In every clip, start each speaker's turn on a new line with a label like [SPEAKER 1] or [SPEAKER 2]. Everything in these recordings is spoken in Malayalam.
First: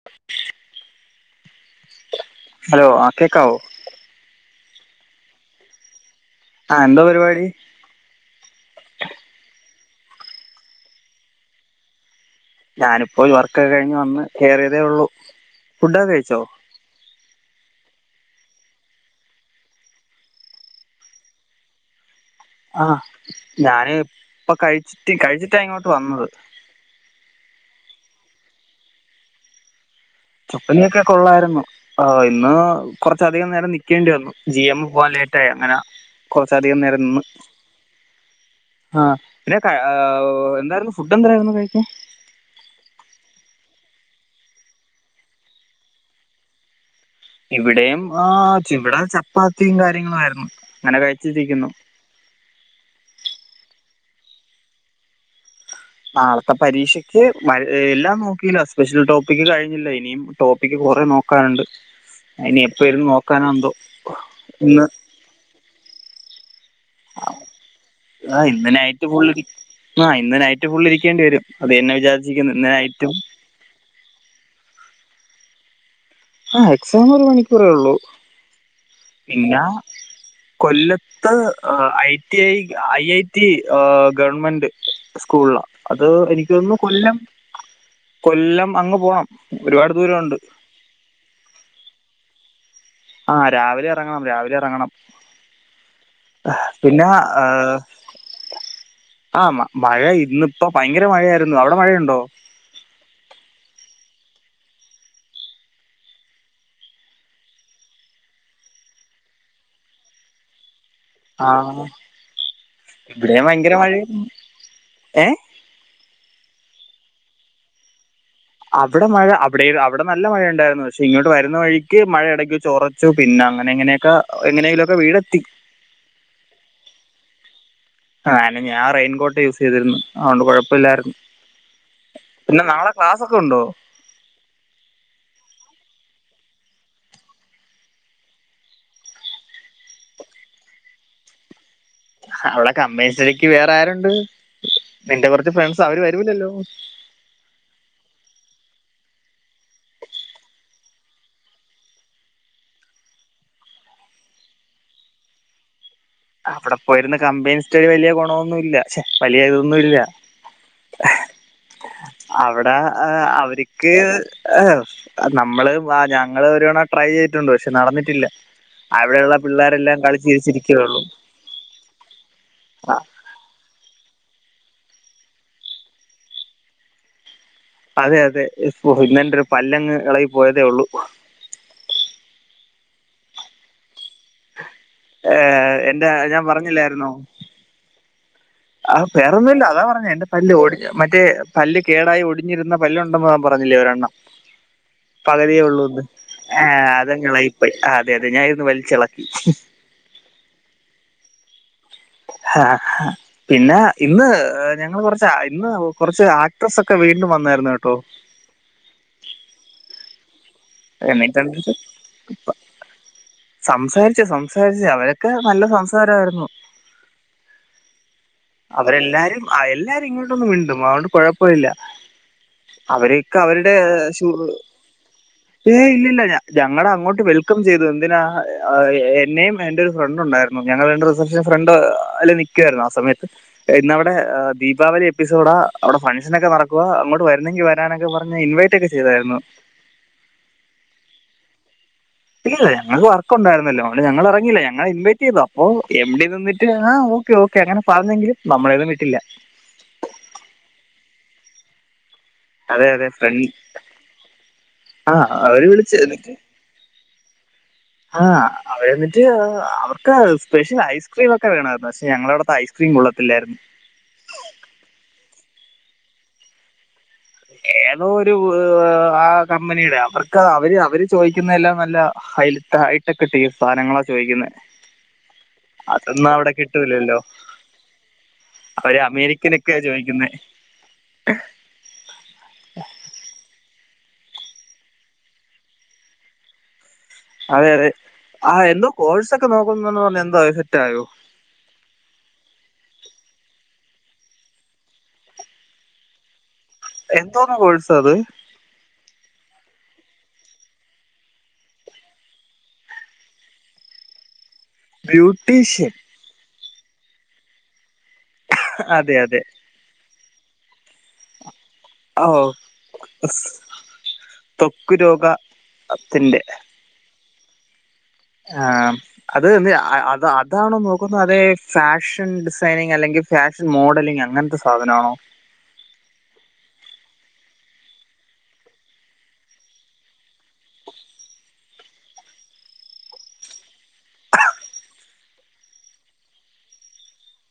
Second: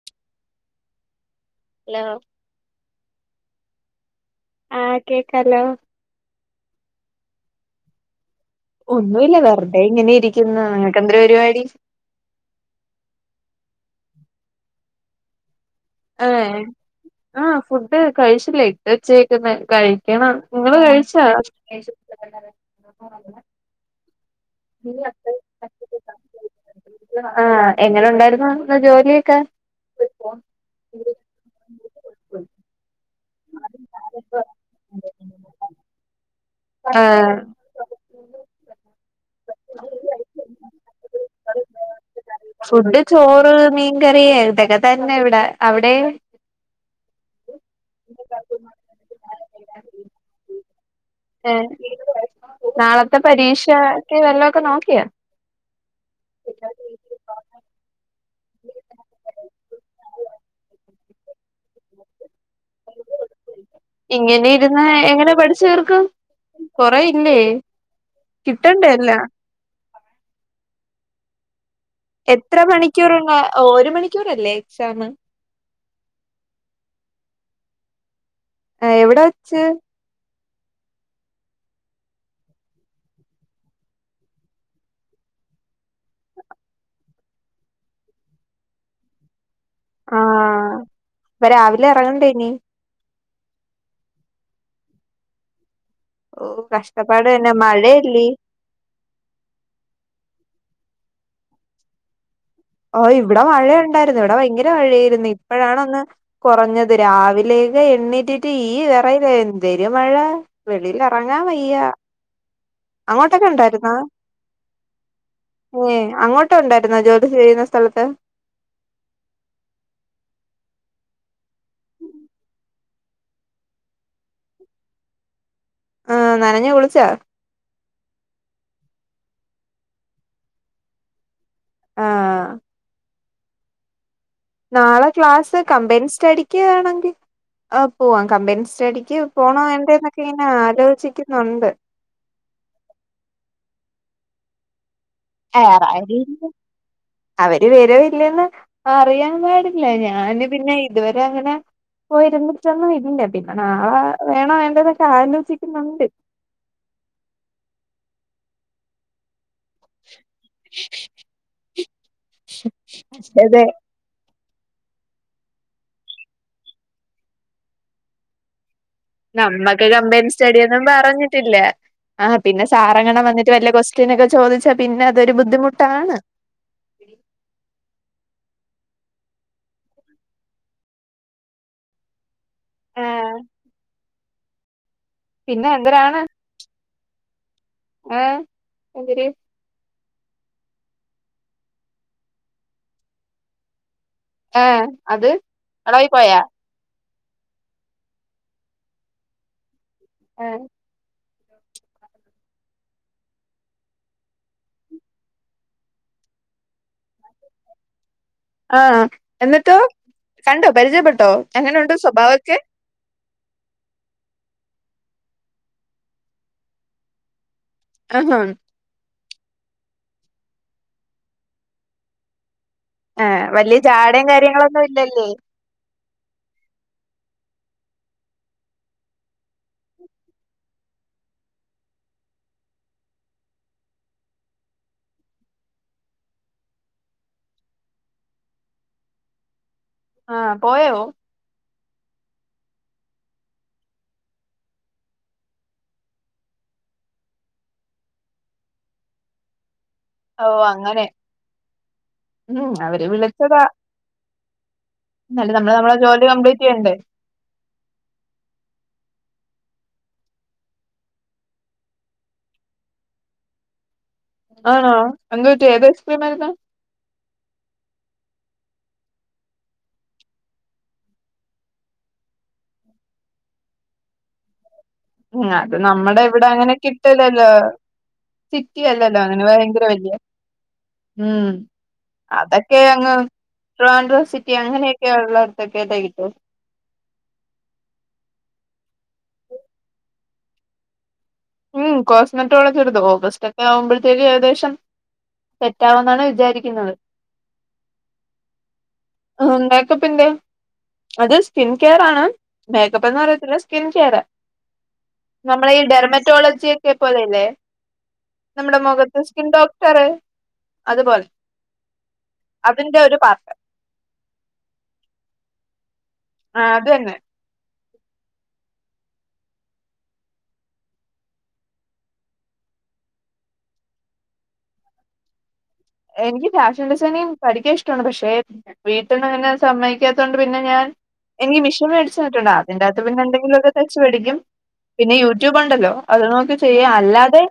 [SPEAKER 1] [unintelligible]
[SPEAKER 2] ലോ
[SPEAKER 1] ഹലോ ആ കേക്കാവോ?
[SPEAKER 2] ആഹ് കേക്കാലോ
[SPEAKER 1] ആഹ എന്താ പരിപാടി
[SPEAKER 2] ഒന്നുല്ല വെറുതെങ്ങനെ ഇരിക്കുന്നു നിങ്ങക്കെന്തൊരു പരിപാടി?
[SPEAKER 1] ഞാനിപ്പോ വർക്കൊക്കെ കഴിഞ്ഞ് വന്ന് കെയറിയതേ ഉള്ളു ഫുഡൊക്കെ കഴിച്ചോ?
[SPEAKER 2] ഏഹ് ആഹ് ഫുഡ് കഴിച്ചില്ലേ ഇട്ടച്ചേക്കന്ന് കഴിക്കണം നിങ്ങള് കഴിച്ചാ? [unintelligible]
[SPEAKER 1] ആഹ ഞാന് ഇപ്പ കഴിച്ചിട്ട് കഴിച്ചിട്ടാ ഇങ്ങോട്ട് വന്നത്
[SPEAKER 2] ആഹ് എങ്ങനെ ഉണ്ടായിരുന്ന ജോലിയൊക്കെ?
[SPEAKER 1] ചൊപ്പനിയൊക്കെ കൊള്ളായിരുന്നു ആ ഇന്ന് കുറച്ചധികം നേരം നിക്കേണ്ടി വന്നു ജി എം പോക ലേറ്റായി അങ്ങനെ കുറച്ചധികം നേരം നിന്ന്
[SPEAKER 2] ആഹ്
[SPEAKER 1] ആഹ് പിന്നെ എന്തായിരുന്നു ഫുഡ് എന്തായിരുന്നു കഴിക്ക?
[SPEAKER 2] ഫുഡ് ചോറ് മീൻകറിയ ഇതൊക്കെ തന്നെ ഇവിടെ അവിടെ
[SPEAKER 1] ഇവിടെയും ആഹ ഇവിടെ ചപ്പാത്തിയും കാര്യങ്ങളും ആയിരുന്നു അങ്ങനെ കഴ
[SPEAKER 2] ഏ നാളത്തെ പരീക്ഷക്ക് വല്ലൊക്കെ നോക്കിയാ?
[SPEAKER 1] നാളത്തെ പരീക്ഷയ്ക്ക് എല്ലാം നോക്കില്ല സ്പെഷ്യൽ ടോപ്പിക്ക് കഴിഞ്ഞില്ല ഇനിയും ടോപ്പിക്ക് കൊറെ നോക്കാനുണ്ട് ഇനി എപ്പ ഇരുന്ന നോക്കാനോ എന്തോ
[SPEAKER 2] ഇങ്ങനെ ഇരുന്ന
[SPEAKER 1] ഇന്ന്
[SPEAKER 2] എങ്ങനെ പഠിച്ചു തീർക്കും? കൊറേ ഇല്ലേ
[SPEAKER 1] ആഹ ഇന്ന്
[SPEAKER 2] കിട്ടണ്ടേ
[SPEAKER 1] നൈറ്റ്
[SPEAKER 2] എല്ലാം
[SPEAKER 1] ഫുള്ള നൈറ്റ് ആഹ ഫുള്ളിരിക്കേണ്ടി വരും അതന്നെ
[SPEAKER 2] എത്ര മണിക്കൂർ ഒരു മണിക്കൂറല്ലേ എക്സാം
[SPEAKER 1] ആഹ എക്സാം ഒരു മണിക്കൂറേ ഉള്ളൂ
[SPEAKER 2] എവിടെ
[SPEAKER 1] പിന്നെ
[SPEAKER 2] വെച്ച്
[SPEAKER 1] കൊല്ല ഇ I T I I I T I ആഹ ഗവൺമെന്റ് സ്കൂളില അത് എനിക്ക തോന്നുന്നു കൊല്ലം കൊല്ലം അങ്ങ് പോണം ഒരുപാട് ദൂരണ്ട്
[SPEAKER 2] ആഹ ഇപ്പ രാവിലെ ഇറങ്ങണ്ടേ ഇനി
[SPEAKER 1] ആഹ് രാവിലെ ഇറങ്ങണം രാവിലെ ഇറങ്ങണം
[SPEAKER 2] ഓ
[SPEAKER 1] പിന്നെ
[SPEAKER 2] കഷ്ടപ്പാട് തന്നെ
[SPEAKER 1] എഹ
[SPEAKER 2] മഴയല്ലേ
[SPEAKER 1] ആഹ് മഴ ഇന്നിപ്പോ ഭയങ്കര മഴയായിരുന്നു അവിടെ മഴയുണ്ടോ?
[SPEAKER 2] ഓ ഇവിടെ മഴ ഉണ്ടായിരുന്നു ഇവിടെ ഭയങ്കര മഴ ആയിരുന്നു ഇപ്പോഴാണ ഒന്ന് കുറഞ്ഞത് രാവിലെയക്കെ എണ്ണീറ്റിട്ട് ഈ വിറയില എന്തര മഴ വെളിയിലിറങ്ങാൻ വയ്യ
[SPEAKER 1] ഇവിടെ
[SPEAKER 2] അങ്ങോട്ടൊക്കെ
[SPEAKER 1] ഭയങ്കര മഴരുന്നു ഏഹ
[SPEAKER 2] ഏഹ അങ്ങോട്ടണ്ടായിരുന്നോ ജോലി ചെയ്യുന്ന സ്ഥലത്ത്
[SPEAKER 1] അവിടെ മഴ അവിടെ അവിടെ നല്ല മഴണ്ടായിരുന്നു പക്ഷെ ഇങ്ങോട്ട് വരുന്ന വഴിക്ക് മഴ ഇടയ്ക്ക് വെച്ച് ചോറാ പിന്നെ അങ്ങനെ എങ്ങനെയൊക്കെ എങ്ങനെങ്കിലുക്കെ വീടെത്തി
[SPEAKER 2] ആഹ നനഞ്ഞ കുളിച്ച
[SPEAKER 1] ആഹ ഞാൻ റെയിൻ കോട്ട് യൂസ് ചെയ്തിരുന്നു അതുകൊണ്ട് കുഴപ്പല്ലായിരുന്നു
[SPEAKER 2] ആഹ്
[SPEAKER 1] പിന്നെ നളെ ക്ലാസ് ഒക്കെ ഉണ്ടോ?
[SPEAKER 2] നാളെ ക്ലാസ് കമ്പൻ സ്റ്റഡിക്ക് വേണെങ്കിൽ ആ പോവാം കമ്പൻ സ്റ്റഡിക്ക് പോണ വേണ്ട എന്നൊക്കെ ഇങ്ങനെ ആലോചിക്കുന്നുണ്ട്
[SPEAKER 1] അവടെ കമ്പ്ലൈന്റ് സ്റ്റഡിക്ക് വേറെ ആരുണ്ട് നിന്റെ കുറച്ച് ഫ്രണ്ട്സ് അവര്
[SPEAKER 2] ആരായാലും
[SPEAKER 1] വരുല്ലല്ലോ
[SPEAKER 2] അവര് വരവില്ലെന്ന് അറിയൻ പാടില്ല ഞാന് പിന്നെ ഇതുവരെ അങ്ങനെ പോയി ഇരുന്നിട്ട് ഒന്നും ഇല്ലാ പിന്നെ നാളെ വേണോ വേണ്ടതൊക്കെ ആലോചിക്കുന്നുണ്ട്
[SPEAKER 1] അവിടെ പോയിരുന്ന കംബൈൻ സ്റ്റഡി വലിയ ഗുണമൊന്നും ഇല്ല പക്ഷെ വലിയ ഇതൊന്നും ഇല്ല അവിടെ
[SPEAKER 2] അതെ
[SPEAKER 1] അവരിക്ക് ഏഹ നമ്മള് ആഹ ഞങ്ങള് ഒരുതവണ ട്രൈ ചെയ്തിട്ടുണ്ട് പക്ഷെ നടന്നിട്ടില്ല അവിടെയുള്ള പിള്ളേരെല്ലാം കളിച്ച്ച്ചിരിച്ചക്കയള്ളൂ
[SPEAKER 2] ല്ല ആഹ പിന്നെ സാറങ്ങണം വന്നിട്ട് വല ക്വസ്റ്റ്യൻ ഒക്കെ ചോദിച്ചാ പിന്നെ അതൊരു ബുദ്ധിമുട്ടാണ്
[SPEAKER 1] അതെ അതെ ഇന്നന്റെ ഒരു പല്ലങ്ങ് ഇളകി പോയതേ ഉള്ളൂ
[SPEAKER 2] ആഹ
[SPEAKER 1] ഏ
[SPEAKER 2] പിന്നെ
[SPEAKER 1] എന്റെ
[SPEAKER 2] എന്തരാണ്
[SPEAKER 1] ഞാൻ പറഞ്ഞില്ലായിരുന്നോ?
[SPEAKER 2] ഏഹ്
[SPEAKER 1] ആ
[SPEAKER 2] എന്തര്
[SPEAKER 1] പേറൊന്നുമല്ല അതാ പറഞ്ഞ എന്റെ.. പല്ല് ഒടി മറ്റേ പല്ല് കേടായി ഒടിഞ്ഞിരുന്ന പല്ലുണ്ടെന്ന് പറഞ്ഞില്ലേ ഒരെണ്ണം
[SPEAKER 2] ഏഹ് അത്
[SPEAKER 1] പകതിയേ ഉള്ളൂയെന്നു..
[SPEAKER 2] എളായി പോയാ
[SPEAKER 1] ആഹ അതങ്ങ് യിലകിപോയി അതെ അതെ ഞാൻ ഇരുന്ന് വലിച്ചിളക്കി.
[SPEAKER 2] ആര്?
[SPEAKER 1] ആഹ് ഹ പിന്നെ ഇന്ന് ഞങ്ങൾ കുറച്ച് ഇന്ന് കുറച്ച് ആക്ട്രസ്സ് ഒക്കെ വീണ്ടും വന്നായിരുന്നു കേട്ടോ?
[SPEAKER 2] ആഹ് എന്നിട്ട് കണ്ടോ പരിചയപ്പെട്ടോ
[SPEAKER 1] എന്നിട്ട്
[SPEAKER 2] എങ്ങനെുണ്ട് സ്വഭാവൊക്കെ?
[SPEAKER 1] സംസാരിച്ച സംസാരിച്ച അവരൊക്കെ നല്ല സംസാരമായിരുന്നു.
[SPEAKER 2] ആഹ്.
[SPEAKER 1] അവരെല്ലാരും അ എല്ലാരും ഇങ്ങോട്ടൊന്നും മിണ്ടും അകൊണ്ട് കൊഴപ്പമില്ല അവരക്കെ അവരുടെ സുഖ
[SPEAKER 2] ഇപ്പോ ഇല്ലല്ലേ..
[SPEAKER 1] ഏഹ ഇല്ല ഇല്ല ഞ ഞങ്ങള അങ്ങോട്ട് വെൽക്കം ചെയ്തു എന്തിനാ അ എന്നെയയും എന്റെ ഒരു ഫ്രണ്ട് ഉണ്ടായിരുന്നു.. ഞങ്ങൾ എന്റെ റിസപ്ഷൻ ഫ്രണ്ട് അല്ല നിൽക്കുയിരുന്നു ആ സമയത്ത് ഇന്ന അവിടെ ദീപാവലി എപ്പിസോഡാ അവിടെ ഫംങ്ഷൻ ഒക്കെ നടക്കുവ അങ്ങോട്ട് വരുന്നെങ്കിൽ വരാനൊക്കെ പറഞ്ഞ ഇൻവൈറ്റ് ഇൻവൈറ്റ് ചെയ്താരുന്നു
[SPEAKER 2] ആ പോയോ..
[SPEAKER 1] ഇല്ല ഞങ്ങൾക്ക് വർക്കണ്ടായിരുന്നല്ലോ അങ്ങനെ ഞങ്ങൾ ഇറങ്ങയില്ല ഞങ്ങൾ ഇൻവൈറ്റ് ചെയ്തു അപ്പോ എംഡി നിന്നിട്ട് ആഓ ഓക്കെഒക്കെ അങ്ങനെ പറഞ്ഞെങ്കിലും നമ്മളേന്നും കിട്ടില്ല
[SPEAKER 2] ഓ അങ്ങനെ ഉം
[SPEAKER 1] അതെ
[SPEAKER 2] അവര്
[SPEAKER 1] അതെ ഫ്രണ്ട്
[SPEAKER 2] വിളിച്ചതാ
[SPEAKER 1] ആ
[SPEAKER 2] എന്നാലും
[SPEAKER 1] അവര്
[SPEAKER 2] നമ്മള് നമ്മള
[SPEAKER 1] വിളിച്ച്
[SPEAKER 2] ജോലി കംപ്ലീറ്റ് ഒക്കെയുണ്ട്..
[SPEAKER 1] ആഹ് അവടെ എന്നിട്ട് അവർക്ക് സ്പെഷ്യൽ ഐസ്ക്രീം ഒക്കെ വേണമായിരുന്നു പക്ഷെ ഞങ്ങള അടുത്തെ ഐസ് സ്ക്രീം കൊള്ളത്തില്ലായിരുന്നു.
[SPEAKER 2] ആണ എന്തുപറ്റി ഏത് ഐസ്ക്രീം ആരിന്ന്?
[SPEAKER 1] ഏതോ ഒരു ആ കമ്പനിയുടെ അവർക്ക് അവര് അവര് ചോദിക്കുന്നതെല്ലാം നല്ല ഹൈൽട്ട ഹൈട്ടൊക്കെ ഇട്ട്ഈ സാധനങ്ങളാ ചോയിക്കുന്നേ.
[SPEAKER 2] ഉം അത് നമ്മുടെ ഇവിടെ അങ്ങനെ
[SPEAKER 1] കിട്ടൂലല്ലോ
[SPEAKER 2] കിട്ടലല്ലോ? സിറ്റി
[SPEAKER 1] അവര്
[SPEAKER 2] അല്ലല്ലോ അങ്ങനെ
[SPEAKER 1] അമേരിക്കനൊക്കെയാ
[SPEAKER 2] ഭയങ്കര വലിയ
[SPEAKER 1] ചോദിക്കുന്നത്
[SPEAKER 2] ഉം. അതൊക്കെ അങ്ങ് ട്രിവാൻഡ്രം സിറ്റി അങ്ങനെയൊക്കെയ ഒള്ളടത്തൊക്കെ ത്ട്ടു.
[SPEAKER 1] അതെ അതെ ആ എന്തോ കോഴ്സ് ഒക്കെ നോക്കുന്നുന്ന് പറഞ്ഞു എന്തോയി സെറ്റായോ?
[SPEAKER 2] ഉം കോസ്മെറ്റ്ള്ളോളജിഎടുത്തു. ഓഗസ്റ്റ് ഒക്കെ ആവുമ്പോഴത്തേക്ക് ഏകദേശം. സെറ്റാവെന്നാണ് വിചാരിക്കുന്നത്.
[SPEAKER 1] എന്തോന്ന് കോഴ്സാത്?
[SPEAKER 2] ഉം മേക്കപ്പിന്റേ അത് സ്കിൻ കെയർ ആണ് മേക്കപ്പ് എന്ന് പറയത്തില്ല സ്കിൻ കെയറ്. നമ്മള ഈ
[SPEAKER 1] ബ്യൂട്ടീഷ്യൻ
[SPEAKER 2] ഡെർമറ്റോളജി ഒക്കെ പോലെല്ലേ? നമ്മുടെ
[SPEAKER 1] അതെ
[SPEAKER 2] മൊഖത്ത് സ്കിൻ ഡോക്ടറ്.
[SPEAKER 1] ഓഹ്
[SPEAKER 2] അതിന്റെ ഒരു പാർട്ട്
[SPEAKER 1] ത്വക്കു രോഗത്തിൻ്റെ.
[SPEAKER 2] ആഹ അത് ന്നെ.
[SPEAKER 1] ആഹ് അത് ന്നേ അതാണോ നോക്കുന്നത് അതെ ഫാഷൻ ഡിസൈനിങ് അല്ലെങ്കിൽ ഫാഷൻ മോഡലിംഗ് അങ്ങനത്തെ സാധനം ആണോ?
[SPEAKER 2] എനിക്ക് ഫാഷൻ ഡിസൈനിനങ്ങ്‌ പഠിക്കാൻ ഇഷ്ടിണ് പക്ഷെ. വീട്ട് ന്നങ്ങനെ സമ്മയിക്കാത്തോണ്ട് പിന്നെ ഞാൻ. എനിക്ക് മിഷൻ മേടിച്ചിട്ടു തന്നിട്ടുണ്ട് അതിന്റെറകത്ത് പിന്നെ എന്തെലൊക്കെ തയ്ച്ച് പഠിക്കും. പിന്നെ യൂട്യൂബ് ഉണ്ടല്ലോ അത് നോക്കി ചെയ്യാ അല്ലാതെ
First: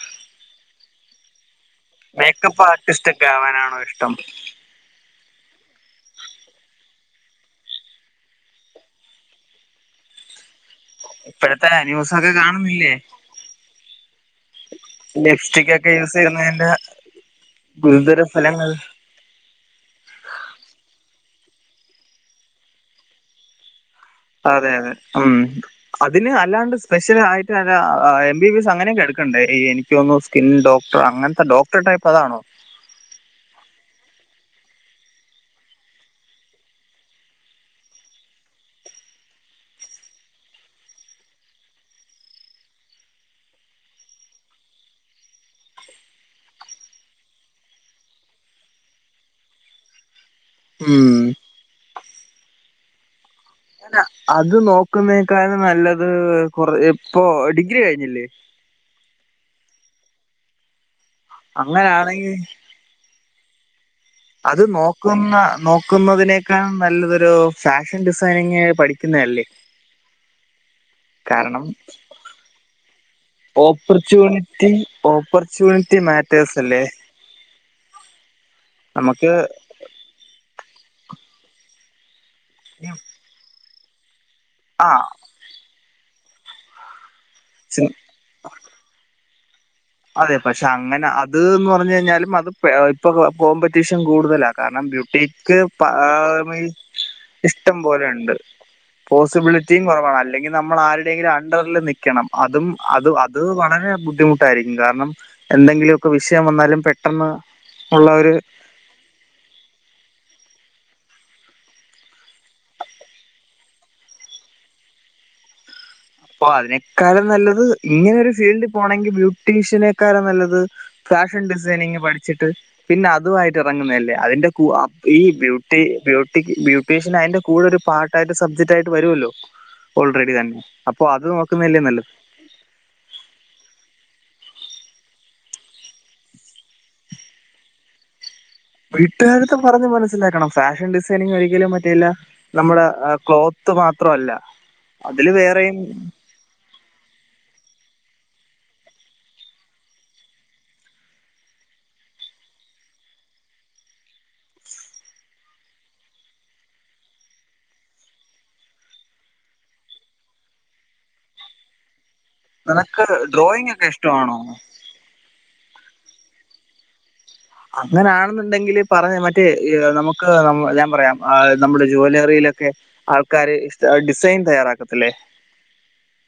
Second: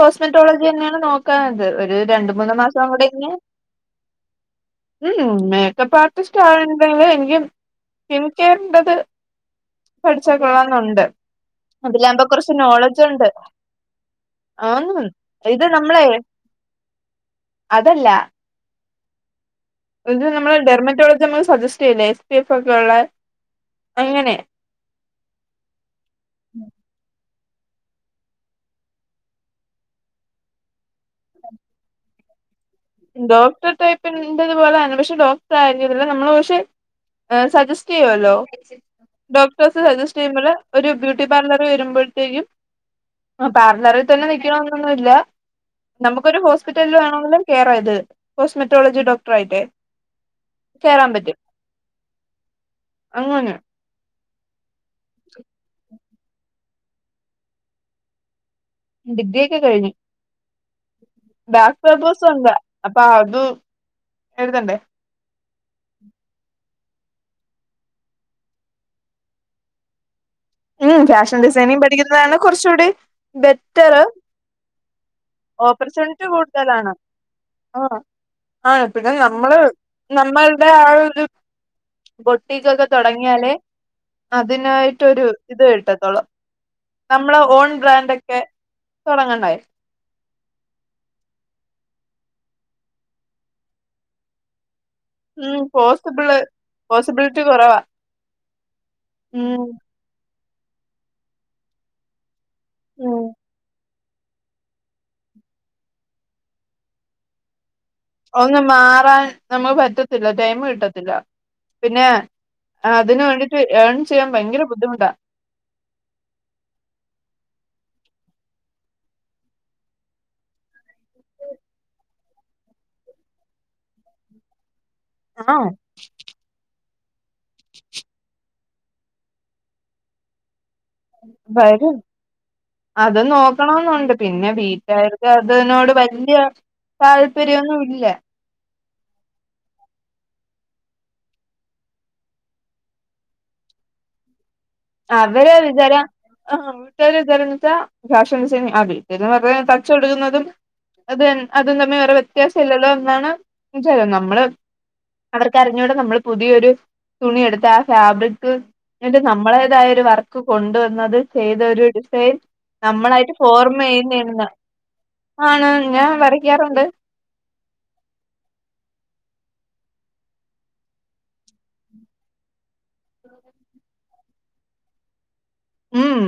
[SPEAKER 2] കോസ്മെറ്റോളജി തന്നെയാണ് നോക്കാത് ഒരു രണ്ട് മൂന്ന് മാസം കൂടെ
[SPEAKER 1] [unintelligible]
[SPEAKER 2] ഇനി
[SPEAKER 1] ആവാനാണോ ഇഷ്ടം?
[SPEAKER 2] ഉം മേക്കപ്പ് ആർട്ടിസ്റ്റ് ആണണ്ടെങ്കിൽ എനിക്ക് സ്കിം കെയറിന്റെ ത്. പഠിച്ച കൊള്ളന്നുണ്ട്
[SPEAKER 1] ഇപ്പോഴത്തെ
[SPEAKER 2] അതിലാവകുമ്പോ
[SPEAKER 1] ന്യൂസൊക്കെ
[SPEAKER 2] കുറച്ച്
[SPEAKER 1] കാണുന്നില്ലേ
[SPEAKER 2] നോളജ്ജുണ്ട്. ആന്ന്ഇത്
[SPEAKER 1] ലിപ്സ്റ്റിക് ഒക്കെ
[SPEAKER 2] നമ്മളെ
[SPEAKER 1] യൂസ് ചെയ്യുന്നതിന്റെ
[SPEAKER 2] അതല്ല
[SPEAKER 1] ഗുരുതര ഫലങ്ങൾ.
[SPEAKER 2] ഇ നമ്മള് ഡെർമറ്റോളജി നമ്മുക്ക് സജസ്റ്റ് ചെയ്ല്ല എസ് പി എഫ് ഒക്കെ ഉള്ള അങ്ങനെ.
[SPEAKER 1] അതെ അതെ ഉം അതിന് അല്ലാണ്ട് സ്പെഷ്യൽ ആയിട്ട്ല്ല എം ബി ബി എസ് അങ്ങനെയൊക്കെ എടുക്കണ്ടേ എനി [unintelligible] സ്കിൻ ഡോക്ടർ അങ്ങനത്തെ ഡോക്ടർടൈപ്പ് അതാണോ?
[SPEAKER 2] ഡോക്ടർ ടൈപ്പിന്റെത് പോലൊണ് പക്ഷെ ഡോക്ടർ ആയില്ല നമ്മള് പക്ഷെ. സജസ്റ്റ് ചെയ്യല്ലോ. ഡോക്ടേഴ്സ് സജസ്റ്റ് ചെയ്യുമ്പോൾ ഒരു ബ്യൂട്ടി പാർലർ വരുമ്പോഴത്തേക്കും. ആ പാർലറിൽ തന്നെ നിൽക്കണന്നൊന്നുംല്ല നമുക്കൊരു ഹോസ്പിറ്റലിൽ വേണമെങ്കിലും. കേറാ ഇത് കേറാകോസ്മറ്റോളജി ഡോക്ടർ ആയിട്ട് കേയറാൻ
[SPEAKER 1] ഉം
[SPEAKER 2] പറ്റും. അങ്ങനെ.
[SPEAKER 1] അനെ അത് നോക്കുന്നേക്കാളും നല്ലത് കൊറ ഇപ്പൊ ഡിഗ്രി കഴിഞ്ഞില്ലേ?
[SPEAKER 2] ഡിഗ്രിയൊക്കെ കഴിഞ്ഞു ബാക്പേപ്പേഴ്സ്
[SPEAKER 1] അങ്ങനാണെങ്കിൽ
[SPEAKER 2] ഒണ്ട് അപ്പൊ അത്
[SPEAKER 1] അത്
[SPEAKER 2] എഴുതണ്ടേ
[SPEAKER 1] നോക്ക നോക്കുന്ന നോക്കുന്നതിനേക്കാൾ നല്ലതൊരു ഫാഷൻ ഡിസൈനിങ് പഠിക്കുന്നതല്ലേ?
[SPEAKER 2] ഉം ഫാഷൻ
[SPEAKER 1] കാരണം
[SPEAKER 2] ഡിസൈനിങ് പഠിക്കുന്നതാണ് കുറച്ചുകൂടി ബെറ്ററ്.
[SPEAKER 1] ഓപ്പർച്യൂണിറ്റി
[SPEAKER 2] ഓപ്പർച്യൂണിറ്റി
[SPEAKER 1] മാറ്റേഴ്സ് അല്ലേ
[SPEAKER 2] കൂടുതലാണ് ആ ആ പിന്നെ
[SPEAKER 1] നമുക്ക്
[SPEAKER 2] നമ്മള്. നമ്മളുടെ ആ ഒരു ബൊട്ടിക്കൊക്കെ തുടങ്ങിയാലേ? അതിനായിട്ടൊരു ഇത് കിട്ടത്തൊളു നമ്മളെ ഓൺ
[SPEAKER 1] ആഹ്
[SPEAKER 2] ബ്രാൻഡ ഒക്കെ തുടങ്ങണ്ടായി.
[SPEAKER 1] അതെ പക്ഷെ അങ്ങനെ അത്ന്ന് പറഞ്ഞു കഴിഞ്ഞാലും അത് ഇപ്പൊ കോമ്പറ്റീഷൻ കൂടുതലാ കാരണം.
[SPEAKER 2] ഉം
[SPEAKER 1] ഡിക്ക്
[SPEAKER 2] പോസിബിള്
[SPEAKER 1] പമ
[SPEAKER 2] പോസിബിലിറ്റി
[SPEAKER 1] ഇഷ്ടം
[SPEAKER 2] കൊറവാ
[SPEAKER 1] പോലെയുണ്ട്.
[SPEAKER 2] ഉം
[SPEAKER 1] പോസിബിലിറ്റിയും കുറവാണ് അല്ലെങ്കിൽ നമ്മൾ ആരുടെങ്കിലും അണ്ടറിൽ നിക് ണം അതും അത്
[SPEAKER 2] ഉം
[SPEAKER 1] അത് വളരെ ബുദ്ധിമുട്ട് കാരണം എന്തെങ്കിലുമൊക്കെ വിഷയം വന്നാലും പെട്ടെന്ന് ഉള്ള ഒരു
[SPEAKER 2] ഒന്നും മാറാൻ നമുക്ക് പറ്റത്തില്ല ടൈം കിട്ടത്തില്ല. പിന്നെ അതിന് വേണ്ടിട്ട് ഏൺ ചെയ്യാൻ ഭയങ്കര ബുദ്ധിമുട്ടാ.
[SPEAKER 1] അപ്പൊ അതിനേക്കാളും നല്ലത് ഇങ്ങനെ ഒരു ഫീൽഡിൽ പോകണെങ്കിൽ ബ്യൂട്ടീഷ്യനെക്കാളും. നല്ലത് ഫാഷൻ ഡിസൈനിങ് പഠിച്ചിട്ട് പിന്നെ അതുമായിട്ട് ഇറങ്ങുന്നതല്ലേ അതിന്റെ കൂടെ ഈ
[SPEAKER 2] ആഹ്
[SPEAKER 1] ബ്യൂട്ടി. ബ്യൂട്ടി ബ്യൂട്ടീഷ്യൻ അതിന്റെ കൂടെ ഒരു പാർട്ടായിട്ട് സബ്ജക്ട് ആയിട്ട് വരുമല്ലോ ഓൾറെഡി തന്നെ. അപ്പൊ അത് നോക്കുന്നതല്ലേ
[SPEAKER 2] വരും
[SPEAKER 1] നല്ല
[SPEAKER 2] അത് നോക്കണെന്നുണ്ട് പിന്നെ വീട്ടുകാർക്ക് അതിനോട് വല്യ താല്പര്യമൊന്നും ഇല്ല
[SPEAKER 1] വീട്ടുകാരട്ത്ത് പറഞ്ഞ് മനസ്സിലാക്കണം ഫാഷൻ ഡിസൈനിങ് ഒരിക്കലും മറ്റേയില്ല നമ്മുടെ ക്ലോത്ത് മാത്രല്ല
[SPEAKER 2] അവര് വിച്ചാരം ആ വീട്ടാരെ വിചാരം എന്താന്ന് വെച്ചാ ഫാഷൻ ഡിസൈനിങ് ആ വീട്ടരേം പറയണേ തച്ചൊടുക്കുന്നതും അത് അതും തമ്മെ വേറെ വ്യത്യാസം ഇല്ലല്ലോ എന്നാണ് [unintelligible] നമ്മള് അവർക്കറിഞ്ഞൂടെ നമ്മൾ പുതിയൊരു തുണി എടുത്ത് ആ ഫാബ്രിക്ക്ന്റെ നമ്മളെ തായ ഒരു വർക്ക് കൊണ്ടുവന്നത് ചെയ്ത് ഒരു ഡിസൈൻ
[SPEAKER 1] നിനക്ക്
[SPEAKER 2] നമ്മളായിട്ട്
[SPEAKER 1] ഡ്രോയിങ് ഒക്കെ ഇഷ്ടമാണോ
[SPEAKER 2] ഫോർമെയ്യ്ന്ന് ആണ് ഞാൻ വരക്കാറുണ്ട്
[SPEAKER 1] അങ്ങനൊണെന്നുണ്ടെങ്കില് പറഞ്ഞ മറ്റേ നമുക്ക് ഞാൻ പറയാം നമ്മുടെ ജ്വാലറിയിലൊക്കെ ആൾക്കാര് ഇഷ് ഡിസൈൻ തയ്യാറാക്കത്തില്ലേ
[SPEAKER 2] ഉം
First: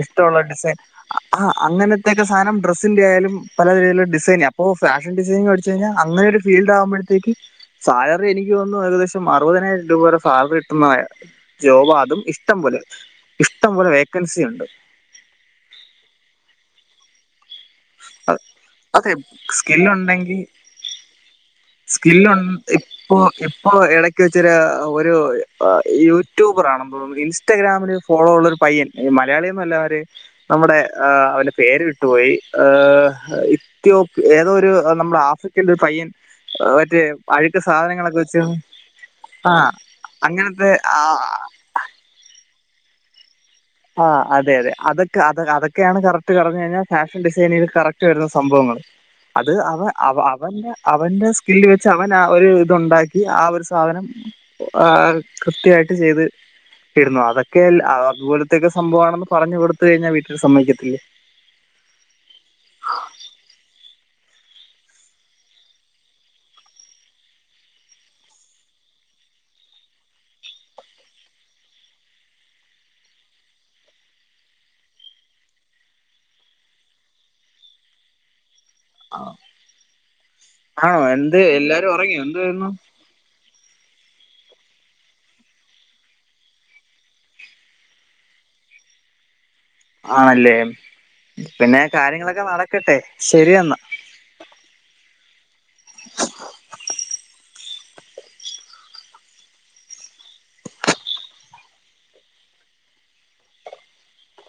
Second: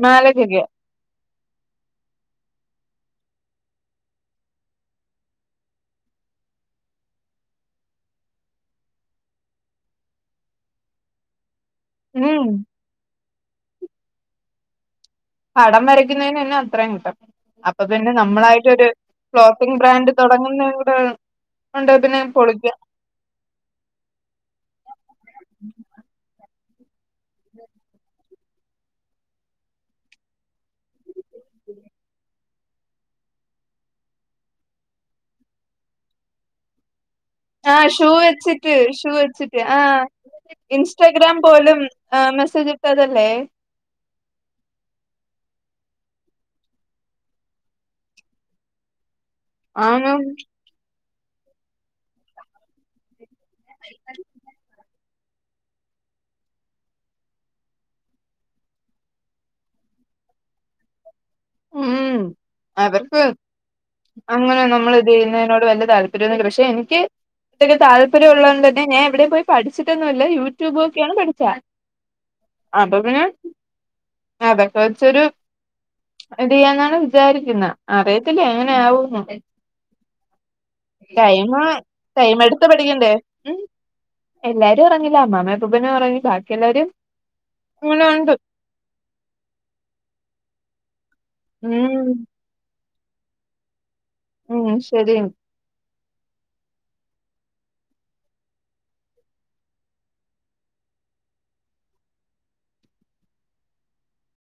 [SPEAKER 1] ഇഷ്ടമുള്ള
[SPEAKER 2] മാലക്കൊക്കെ
[SPEAKER 1] ഡിസൈൻ ആ അങ്ങനത്തെെയൊക്കെ സാധനം ഡ്രസ്സിന്റെറെ ആയാലും പലതീതിയിലുള്ള ഡിസൈൻ അപ്പോ ഫാഷ ഡിസൈനിങ് പഠിച്ച് കഴിഞ്ഞാ അങ്ങന ഒരു ഫീൽഡ് ആവുമ്പഴ്ത്തേക്ക് സാലറി എനിക്ക് തോന്നുന്നു ഏകദേശം അറുപതിനായിരം രൂപ വരെ സാലറി കിട്ടുന്നതാണ് ജോബ് അതും
[SPEAKER 2] ഉം
[SPEAKER 1] ഇഷ്ട്ടം പോലെ ഇഷ്ട്ടം പോലെ വേക്കൻസി ഉണ്ട്
[SPEAKER 2] പടം വരയ്ക്കുന്നതിന് തന്നെ അത്രയും കിട്ടും അപ്പൊ പിന്നെ നമ്മളായിട്ടൊരു
[SPEAKER 1] അതെ
[SPEAKER 2] ക്ലോത്തിങ് ബ്രാൻഡ് തുടങ്ങുന്ന കൂടെ. ഉണ്ട്
[SPEAKER 1] സ്കിൽ
[SPEAKER 2] പിന്നെ
[SPEAKER 1] ഒണ്ട്
[SPEAKER 2] പൊളിക്കാം
[SPEAKER 1] ഇപ്പോ ഇപ്പോ ഇടക്ക് വെച്ചോരു യൂട്യൂബറാണ അ ഇൻസ്റ്റാഗ്രാമില് ഫോളോ ഉള്ള ഒരു പയ്യൻ മലയാളിയൊന്നുംല്ല ഒര് നമ്മുടെ ആ അവന്റെ പേര് വിട്ടുപോയി ഹ ഇത്യോപ്യ ഏതോ ഒരു നമ്മുടെ ആഫ്രിക്കൽ ഒരു പയ്യൻ മറ്റേ അഴുക്ക
[SPEAKER 2] ആഹ് ഷൂ
[SPEAKER 1] സാധനങ്ങളൊക്കെ വെച്ച്
[SPEAKER 2] വെച്ചിട്ട് ഷൂ
[SPEAKER 1] ആ
[SPEAKER 2] വെച്ചിട്ട് ആഹ
[SPEAKER 1] അങ്ങനത്തെ ആ
[SPEAKER 2] ഇൻസ്റ്റഗ്രാം പോലും ആഹ് മെസേജ് ഇട്ടതല്ലേ
[SPEAKER 1] ആ അതെ അതെ അതൊക്കെ അ അതൊക്കെയാണ് കറക്റ്റ് പറഞ്ഞ കഴിഞ്ഞാൽ ഫാഷൻ ഡിസൈനിൽ കറക്റ്റ് വരുന്ന സംഭവങ്ങൾ അത് അവ
[SPEAKER 2] ആണ്
[SPEAKER 1] അവ അവന്റെ അവന്റെ സ്കില്ല് വെച്ച് അവൻ ആ ഒരു ഇതുണ്ടാക്കി ഈ ആ ഒരു സാധനം കൃത്യായിട്ട് ചെയ്ത് ഇടുന്നു അതൊക്കെല്ല അതുപോലെ തെക്കെ സംഭമാണെന്ന് പറഞ്ഞ് കൊടുത്ത് കഴിഞ്ഞാൽ വീട്ടിൽ സമ്മതിക്കത്തില്ലേ
[SPEAKER 2] മ് അവർക്ക് അങ്ങനെ നമ്മൾ ഇത് ചെയ്യുന്നതിനോട് വലിയ താല്പര്യംന്നില്ല പക്ഷെ എനിക്ക് ഇതോക്കെ താല്പര്യള്ളത് കൊണ്ട് തന്നെ ഞാൻ എവിടെ പോയി പഠിച്ചിട്ടൊന്നുല്ല യൂട്യൂബ് ഒക്കെയാണ് പഠിചേ ആ അപ്പൊ പിന്നെ അതോക്കെ വച്ചൊരു ഇത് ചെയ്യാന്നാണ് വിചാരിക്കുന്നെ അറിയത്തില്ല എങ്ങനെയാവും
[SPEAKER 1] ആണോ എന്ത്
[SPEAKER 2] ടൈംമ്
[SPEAKER 1] എല്ലാരും ഉറങ്ങിയോ
[SPEAKER 2] ടൈം എടുത്ത്
[SPEAKER 1] എന്തുവായിരുന്നു
[SPEAKER 2] പഠിക്കണ്ടേ ഉം എല്ലാരും ഉറങ്ങില്ല അമ്മാമ്മേം അപ്പാപ്പനും ഉറങ്ങി ബാക്കി എല്ലാവരും [unintelligible] ഉണ്ട്
[SPEAKER 1] ആണല്ലേ പിന്നെ
[SPEAKER 2] ഉം
[SPEAKER 1] കാര്യങ്ങളൊക്കെ നടക്കട്ടെ ശരിയെന്നാ
[SPEAKER 2] ഉം ശരി